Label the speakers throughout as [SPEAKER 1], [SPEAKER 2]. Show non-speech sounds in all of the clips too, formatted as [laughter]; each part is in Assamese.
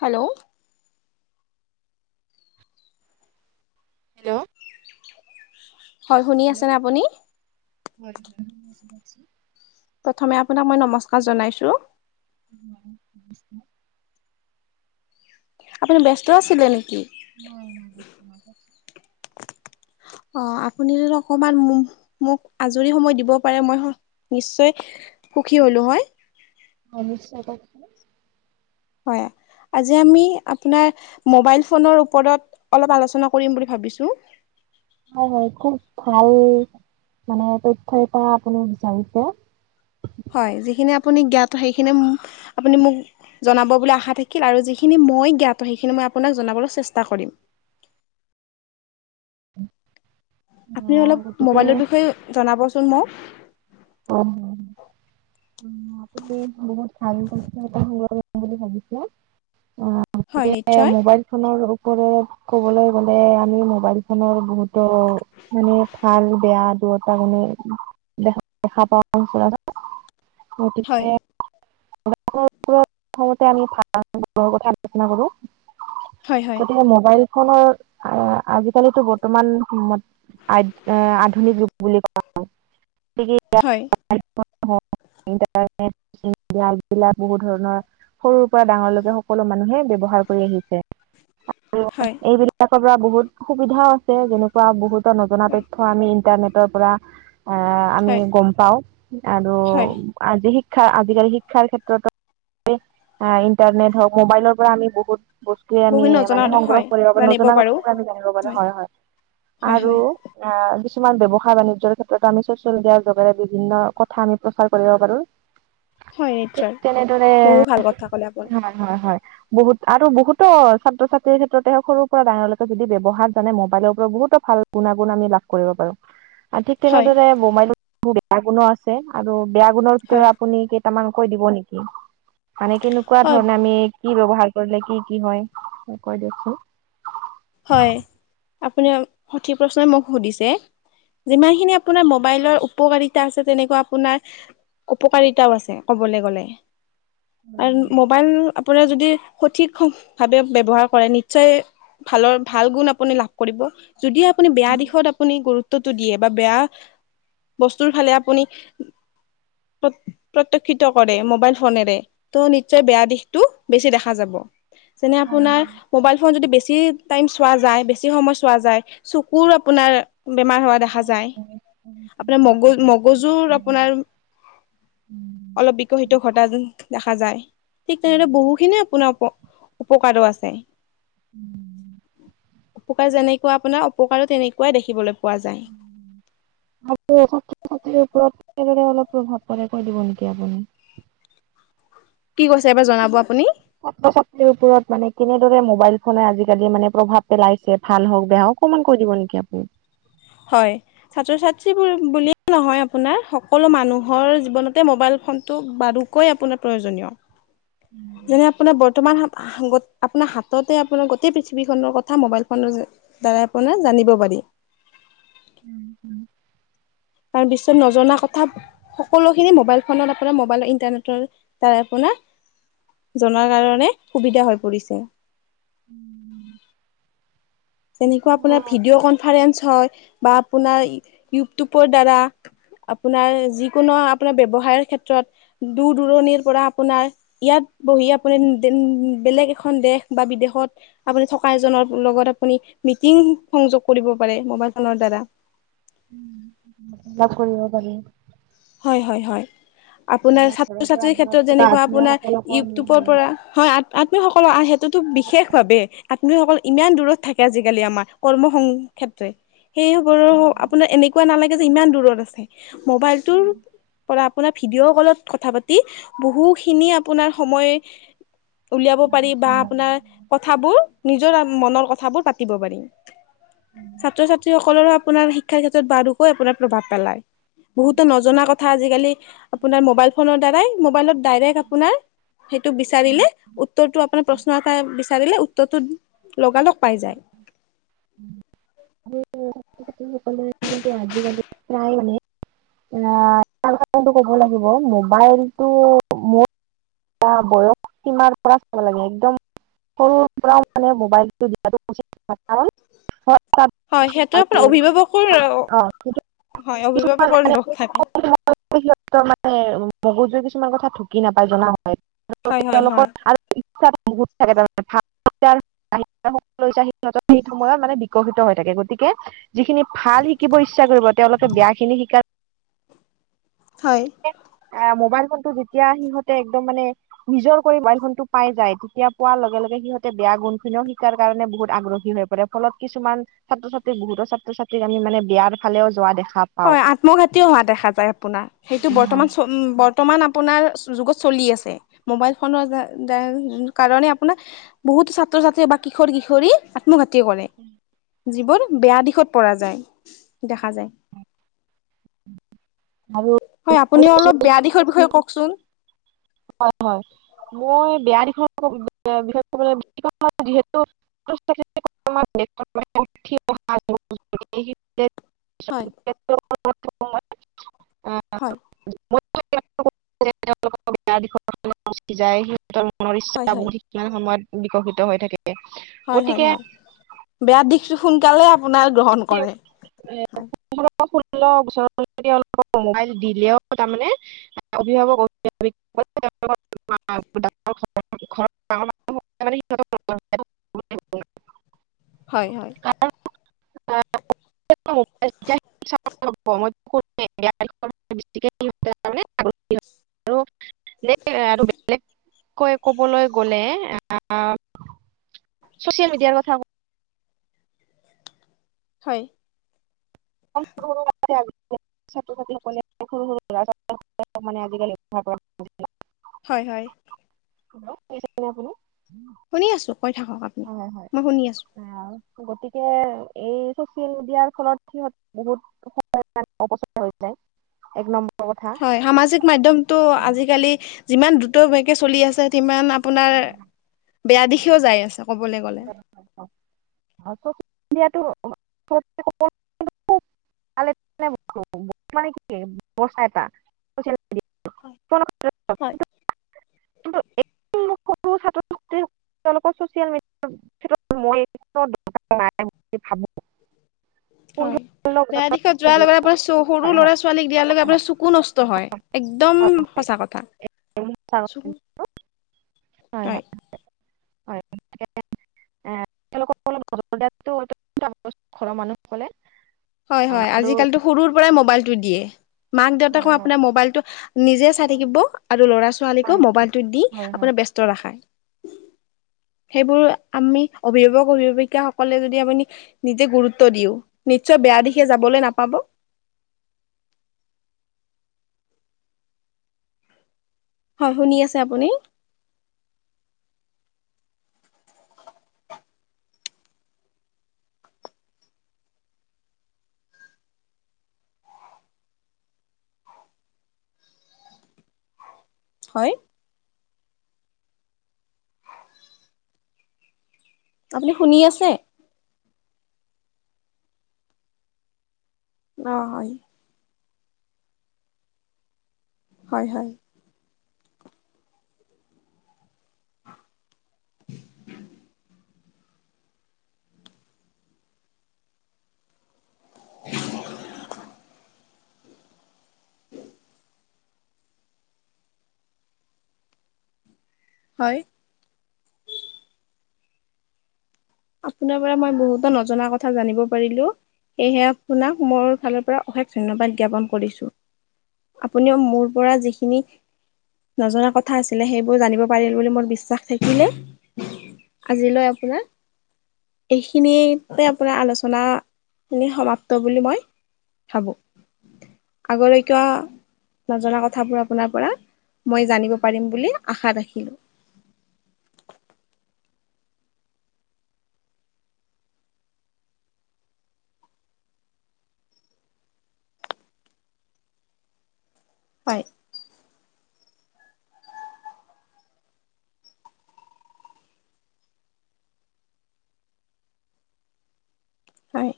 [SPEAKER 1] হেল্ল'
[SPEAKER 2] হেল্ল'
[SPEAKER 1] হয় শুনি
[SPEAKER 2] হেল্ল'
[SPEAKER 1] আছেনে আপুনি
[SPEAKER 2] হয় শুনিছোঁ শুনিছোঁ
[SPEAKER 1] প্ৰথমে আপোনাক মই নমস্কাৰ জনাইছো
[SPEAKER 2] [unintelligible]
[SPEAKER 1] আপুনি ব্যস্ত আছিলে নেকি?
[SPEAKER 2] মই [unintelligible]
[SPEAKER 1] অ আপুনি যদি অকমান মোক আজৰি সময় দিব পাৰে মই নিশ্চয় সুখী হ'লোঁ হয়
[SPEAKER 2] হয় নিশ্চয় ক'কচোন
[SPEAKER 1] হয় আজি আমি আপোনাৰ মোবাইল ফোনৰ ওপৰত অলপ আলোচনা কৰিম বুলি ভাবিছো।
[SPEAKER 2] হয় হয় খুব ভাল মানে তথ্য এটা আপুনি বিচাৰিছে।
[SPEAKER 1] হয় যিখিনি আপুনি জ্ঞাত সেইখিনি মো আপুনি মোক জনাব বুলি আশা থাকিল আৰু যিখিনি মই জ্ঞাত সেইখিনি মই আপোনাক জনাবলৈ চেষ্টা কৰিম। আপুনি
[SPEAKER 2] অ'
[SPEAKER 1] অলপ
[SPEAKER 2] গতিকে
[SPEAKER 1] মোবাইলৰ বিষয়ে জনাবচোন মোক।
[SPEAKER 2] অ আপুনি বহুত ভাল পাইছে এটা সংগ্ৰহ [unintelligible] বুলি ভাবিছে অ
[SPEAKER 1] হয়
[SPEAKER 2] গতিকে
[SPEAKER 1] নিশ্চয়
[SPEAKER 2] মোবাইল ফোনৰ লগত ক'বলৈ গলে আমি মোবাইল ফোনৰ বহুতো মানে ভাল বেয়া দুয়োটা মানে দেখা পাওঁ যে
[SPEAKER 1] হয়
[SPEAKER 2] গতিকে সম আমি ভ্ৰৰ [unintelligible] কথা আলোচনা কৰো।
[SPEAKER 1] হয় হয়
[SPEAKER 2] গতিকে মোবাইল ফোনৰ আজিকালিতো বৰ্তমান সময়ত আ এ আধুনিক ৰূপ বুলি ক'বপাৰি গতিকে
[SPEAKER 1] হয়
[SPEAKER 2] এইবিলাক বহুত ধৰণৰ সৰুৰ পৰা ডাঙৰলৈকে সকলো মানুহে ব্যৱহাৰ কৰি আহিছে আৰু
[SPEAKER 1] হয়
[SPEAKER 2] এইবিলাকৰ পৰা বহুত সুবিধাও আছে যেনেকুৱা বহুত ত নজনা
[SPEAKER 1] হয়
[SPEAKER 2] তথ্য আমি ইনটাৰনেটৰ পৰা অ আমি
[SPEAKER 1] হয়
[SPEAKER 2] গম পাওঁ আৰু
[SPEAKER 1] হয়
[SPEAKER 2] আজি শিক্ষা আজিকালি শিক্ষাৰ ক্ষেত্ৰতো এ, ইণ্টাৰনেট হওঁক, মোবাইলৰপৰা আমি বহুত বস্তুৱে আমি
[SPEAKER 1] বহুত নজনা
[SPEAKER 2] মানে
[SPEAKER 1] কথা হয়
[SPEAKER 2] সংগ্ৰহ কৰিব পাৰি,
[SPEAKER 1] জানিব
[SPEAKER 2] নজনা
[SPEAKER 1] পাৰো
[SPEAKER 2] কথা আমি জানিব পাৰোঁ হয় হয়।
[SPEAKER 1] হয়
[SPEAKER 2] আৰু
[SPEAKER 1] হয়
[SPEAKER 2] আ, কিছুমান ব্যৱসায় বাণিজ্যৰ ক্ষেত্ৰত আমি [unintelligible] [unintelligible] দিয়াৰ যোগেৰে বিভিন্ন কথা আমি প্ৰচাৰ কৰিব পাৰোঁ।
[SPEAKER 1] হয়
[SPEAKER 2] ঠিক
[SPEAKER 1] নিশ্চয়
[SPEAKER 2] তেনেদৰে,
[SPEAKER 1] বহু ভাল কথা ক'লে আপুনি
[SPEAKER 2] হয় হয় হয়। বহুত আৰু বহুতো ছাত্ৰ ছাত্ৰীৰ ক্ষেত্ৰতে সৰুৰপৰা ডাঙৰলৈকে যদি ব্যৱহাৰ জানে মোবাইলৰপৰা বহুতো ভাল গুণাগুণ আমি লাভ কৰিব পাৰোঁ।
[SPEAKER 1] [inaudible]
[SPEAKER 2] ঠিক তেনেদৰে বোমাই বেয়া গুণো আছে আৰু বেয়া গুণৰ
[SPEAKER 1] হয়
[SPEAKER 2] ভিতৰত আপুনি টামান কৈ দিব নেকি, মানে কেনেকুৱা
[SPEAKER 1] হয়
[SPEAKER 2] ধৰণে আমি কি ব্যৱহাৰ কৰিলে কি কি হয়, কৈ দিয়কচোন।
[SPEAKER 1] হয়, আপুনি সঠিক প্ৰশ্নই মোক সুধিছে। যিমানখিনি আপোনাৰ মোবাইলৰ উপকাৰী তা আছে তেনেকুৱা আপোনাৰ উপকাৰিতাও আছে কবলৈ গ'লে। আৰু মোবাইল আপোনাৰ যদি সঠিক ভাৱে ব্যৱহাৰ কৰে নিশ্চয় ভালৰ ভাল গুণ আপুনি লাভ কৰিব। যদি আপুনি বেয়া দিশত আপুনি গুৰুত্বটো দিয়ে বা বেয়া বস্তুৰ ফালে আপুনি প প্ৰত্যক্ষিত কৰে মোবাইল ফোনেৰে ত' নিশ্চয় বেয়া দিশটো বেছি দেখা যাব। যেনে
[SPEAKER 2] হয়
[SPEAKER 1] আপোনাৰ মোবাইল ফোন যদি বেছ ছি টাইম চোৱা যায়, বেছি সময় চোৱা যায়, চকুৰ আপোনাৰ বেমাৰ হোৱা দেখা
[SPEAKER 2] হয়
[SPEAKER 1] যায়।
[SPEAKER 2] হয়
[SPEAKER 1] আপোনাৰ মগজ মগজুৰ আপোনাৰ অলপ
[SPEAKER 2] হয়।
[SPEAKER 1] বিকশিত ঘটা যে [unintelligible] খা যায়, ঠিক তেনেদৰে বহুখিনি আপোনাৰ উপ উপকাৰো আছে।
[SPEAKER 2] [inaudible]
[SPEAKER 1] উপকাৰ যেনেকুৱা আপোনাৰ অপকাৰো তেনেকুৱাই দেখিবলৈ পোৱা যায়।
[SPEAKER 2] [unintelligible] ছাত্ৰ ছাত্ৰীৰ ওপৰত কেনেদৰে অলপ প্ৰভাৱ পৰে কৈ দিব নেকি আপুনি?
[SPEAKER 1] কি কৈছে এবাৰ জনাব আপুনি।
[SPEAKER 2] ছাত্ৰ ছাত্ৰীৰ ওপৰত মানে কেনেদৰে মোবাইল ফোনে আজিকালি মানে প্ৰভাৱ পেলাইছে। ভাল হওঁক বেয়া হওঁক অকণমান কৈ দিব নেকি আপুনি?
[SPEAKER 1] হয়। ছাত্ৰ ছাত্ৰীবোৰ বুলিয়েই নহয় আপোনাৰ, সকলো মানুহৰ জীৱনতে মোবাইল ফোনটো বাৰু কৈ আপোনাৰ প্ৰয়োজনীয়।
[SPEAKER 2] [inaudible]
[SPEAKER 1] যেনে আপোনাৰ বৰ্তমান [unintelligible] অপোনাৰ হাততে আপোনাৰ গোটেই পৃথিৱীখনৰ কথা মোবাইল ফোনৰ যে দ্বাৰা আপোনাৰ জানিব পাৰি।
[SPEAKER 2] উম, উম।
[SPEAKER 1] কাৰণ বিশ্বত নজনা কথা সকলোখিনি মোবাইল ফোনত আপোনাৰ মোবাইল ইণ্টাৰনেটৰ দ্বাৰাই আপোনাৰ জনাৰ কাৰণে সুবিধা হৈ পৰিছে। যেনেকুৱা আপোনাৰ ভিডিঅ' কনফাৰেন্স হয় বা আপোনাৰ ইউটিউবৰ দ্বাৰা আপোনাৰ যিকোনো আপোনাৰ ব্যৱসায়ৰ ক্ষেত্ৰত দূৰ দূৰণিৰপৰা আপোনাৰ ইয়াত বহি আপোনাৰ দেন-বেলেগ এখন দেশ বা বিদেশত আপুনি থকা এজনৰ লগত আপুনি মিটিং সংযোগ কৰিব পাৰে মোবাইল ফোনৰ দ্বাৰা।
[SPEAKER 2] অলপ কৰিব পাৰি।
[SPEAKER 1] হয়, হয়, হয়, আপোনাৰ ছাত্ৰ
[SPEAKER 2] ঘৰৰ পৰা
[SPEAKER 1] ছাত্ৰীৰ
[SPEAKER 2] দূৰত
[SPEAKER 1] ক্ষেত্ৰত
[SPEAKER 2] থকা
[SPEAKER 1] যেনেকুৱা
[SPEAKER 2] আত্মীয়
[SPEAKER 1] আপোনাৰ
[SPEAKER 2] সকলকো আমি
[SPEAKER 1] ইউটিউবৰ পৰা হয়, আ-আত্মীয়সকলৰ সেইটোতো বিশেষ ভাৱে আত্মীয়সকল ইমান দূৰত থাকে আজিকালি আমাৰ। কৰ্ম সং ক্ষেত্ৰে। সেইবোৰো আপোনাৰ এনেকুৱা নালাগে যে ইমান দূৰত আছে। মোবাইল টোৰ পৰা আপোনাৰ ভিডিঅ' কলত কথা পাতি। বহুখিনি আপোনাৰ সময় উলিয়াব পাৰি বা আপোনাৰ কথাবোৰ নিজৰ মনৰ কথাবোৰ পাতিব পাৰি। ছাত্ৰ ছাত্ৰীসকলৰো আপোনাৰ শিক্ষাৰ ক্ষেত্ৰত বাৰুকৈ আপোনাৰ প্ৰভাৱ পেলায়। বহুতো নজনা কথা আজিকালি আপোনাৰ মোবাইল ফোনৰ দ্বাৰাই মোবাইলত ডাইৰেক্ট আপোনাৰ সেইটো বিচাৰিলে উত্তৰটো আপোনাৰ প্ৰশ্ন আকাৰে বিচাৰিলে উত্তৰটো লগা লগ পাই যায়।
[SPEAKER 2] [unintelligible] আজিকালি প্ৰায় মানে এয়া সচাঁ কথাটো ক'ব লাগিব মোবাইলটো মোৰ এটা বয়স সীমাৰ পৰা চাব লাগে একদম সৰু সৰু পৰা মানে মোবাইল দিয়াটো উচিত নহয়। কাৰণ হয় তাত
[SPEAKER 1] হয়, সেইটো আপোনাৰ অভিভাৱকৰ
[SPEAKER 2] অঁ কিন্তু
[SPEAKER 1] হয়
[SPEAKER 2] কিছুমান
[SPEAKER 1] অভিভাৱকৰ
[SPEAKER 2] মানে
[SPEAKER 1] দোষ থাকে।
[SPEAKER 2] [unintelligible] সিহঁতৰ মানে মগজুৰি কিছুমান কথা ঢুকি নাপায় জনা হয়, আৰু
[SPEAKER 1] হয় হয় হয়
[SPEAKER 2] তেওঁলোকৰ আৰু ইচ্ছা বহুত থাকে তাৰমানে [unintelligible] সেই সময়ত মানে বিকশিত হৈ থাকে। গতিকে যিখিনি ভাল শিকিব ইচ্ছা কৰিব তেওঁলোকে বেয়াখিনি শিকাৰ
[SPEAKER 1] হয়
[SPEAKER 2] মোবাইল ফোনটো যেতিয়া সিহঁতে একদম মানে নিজৰ কৰি মোবাইল ফোনটো পাই যায় তেতিয়া পোৱাৰ লগে লগে সিহঁতে বেয়া গুণখিনিও শিকাৰ কাৰণে বহুত আগ্ৰহী হৈ পৰে। ফলত কিছুমান ছাত্ৰ ছাত্ৰীক বহুতৰ ছাত্ৰ ছাত্ৰীক আমি মানে বিয়াৰ ফালেও যোৱা দেখা পাওঁ
[SPEAKER 1] হয়, আত্মঘাতিও হোৱা দেখা যায়। আপোনাৰ সেইটো বৰ্তমান চ উম, বৰ্তমান আপোনাৰ যুগত চলি আছে। মোবাইল ফোনৰ [unintelligible] কাৰণে আপোনাৰ বহুতো ছাত্ৰ ছাত্ৰী বা কিশোৰ কিশোৰী আত্ম ঘাটি কৰে। যিবোৰ বেয়া দিশত পৰা যায় দেখা যায়।
[SPEAKER 2] আৰু
[SPEAKER 1] হয়, আপুনিও অলপ বেয়া দিশৰ বিষয়ে কওঁকচোন।
[SPEAKER 2] হয়, হয়। মই বেয়া দিশৰ বিষয়ে [unintelligible] যিহেতু [inaudible]
[SPEAKER 1] হয়
[SPEAKER 2] [inaudible] [inaudible]
[SPEAKER 1] হয়
[SPEAKER 2] যায় সিহঁতৰ মনৰ
[SPEAKER 1] হয়
[SPEAKER 2] ইচ্ছা
[SPEAKER 1] হয়
[SPEAKER 2] বহুত সেইখিনি সময়ত বিকশিত হৈ থাকে।
[SPEAKER 1] হয়, হয়, হয়,
[SPEAKER 2] গতিকে
[SPEAKER 1] বেয়া দিশটো সোনকালে আপোনাৰ গ্ৰহণ
[SPEAKER 2] [inaudible]
[SPEAKER 1] কৰে হয়
[SPEAKER 2] পোন্ধৰ বা ষোল্ল বছৰ [unintelligible] দিলেও তাৰমানে অভিভাৱক অভিভাৱিকা [unintelligible] [inaudible]
[SPEAKER 1] হয়, হয়।
[SPEAKER 2] [inaudible] [inaudible]
[SPEAKER 1] [inaudible]
[SPEAKER 2] [inaudible] কৈ ক'বলৈ গলে, আ, চচিয়েল মিডিয়াৰ কথা
[SPEAKER 1] হয়।
[SPEAKER 2] [inaudible] মানে আজিকালি
[SPEAKER 1] হয়, হয়।
[SPEAKER 2] হে'ল্ল' শুনিছেনে আপুনি?
[SPEAKER 1] শুনি আছো কৈ থাকক আপ
[SPEAKER 2] হয়, হয়। গতিকে এই চচিয়েল মিডিয়াৰ ফলত সিহঁত বহুত চ যায় এক নম্বৰ [inaudible]
[SPEAKER 1] হয়, সামাজিক মাধ্যমতটো আজিকালি যিমান দ্ৰুতকে চলি আছে সিমান আপোনাৰ
[SPEAKER 2] ঘৰৰ
[SPEAKER 1] বেয়া দিশেও যাই আছে ক'বলৈ গ'লে।
[SPEAKER 2] [inaudible] [inaudible]
[SPEAKER 1] হয়
[SPEAKER 2] [inaudible]
[SPEAKER 1] হয়।
[SPEAKER 2] সৰু ছাত্ৰ, ছাত্ৰী তেওঁলোকৰ চচিয়েল মিডিয়াৰ ক্ষ মইকাৰ নাই বুলি ভাবো। [unintelligible]
[SPEAKER 1] হয়। বেয়া দিশত যোৱাৰ লগে আপোনাৰ সৰু ল'ৰা, ছোৱালীক দিয়াৰ লগে আপোনাৰ চকু নষ্ট হয়। একদম সঁচা কথা।
[SPEAKER 2] [inaudible]
[SPEAKER 1] চকু
[SPEAKER 2] হয়, হয়, হয়। [inaudible]
[SPEAKER 1] হয়, হয় আজিকালিতো সৰুৰ পৰাই মোবাইলতটো দিয়ে। মাক দেউতাক ক
[SPEAKER 2] হয়
[SPEAKER 1] আপোনাৰ মোবাইলটো নিজে চাই থাকিব আৰু ল'ৰা ছোৱালীকো মোবাইলটো দি
[SPEAKER 2] হয় হয়
[SPEAKER 1] আপোনাৰ ব্যস্ত ৰাখাই। সেইবোৰ আমি অভিভাৱক, অভিভাৱিকাসকলে যদি আপুনি নিজে গুৰুত্ব দিও নিশ্চয় বেয়া দিশে যাবলৈ নাপাব। হয়, শুনি আছে আপুনি? হয়। আপুনি শুনি আছে? অ' হয়। হয়, হয়। [inaudible] হয়। আপোনাৰ পৰা মই বহুতো নজনা কথা জানিব পাৰিলো। সেয়েহে আপোনাক মোৰ ফালৰ পৰা অশেষ ধন্যবাদ জ্ঞাপন কৰিছো। আপুনিও মোৰ পৰা যিখিনি নজনা কথা আছিলে সেইবোৰ জানিব পাৰিলে বুলি মোৰ বিশ্বাস থাকিলে। আজিলৈ আপোনাক এইখিনিতে আপোনাৰ আলোচনা সমাপ্ত বুলি মই ভাবো। আগলৈকো নজনা কথাবোৰ আপোনাৰ পৰা মই জানিব পাৰিম বুলি আশা ৰাখিলো। হয়। হয়।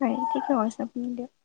[SPEAKER 1] হয় ঠিকে ক আছে আপুনি দিয়ক [unintelligible]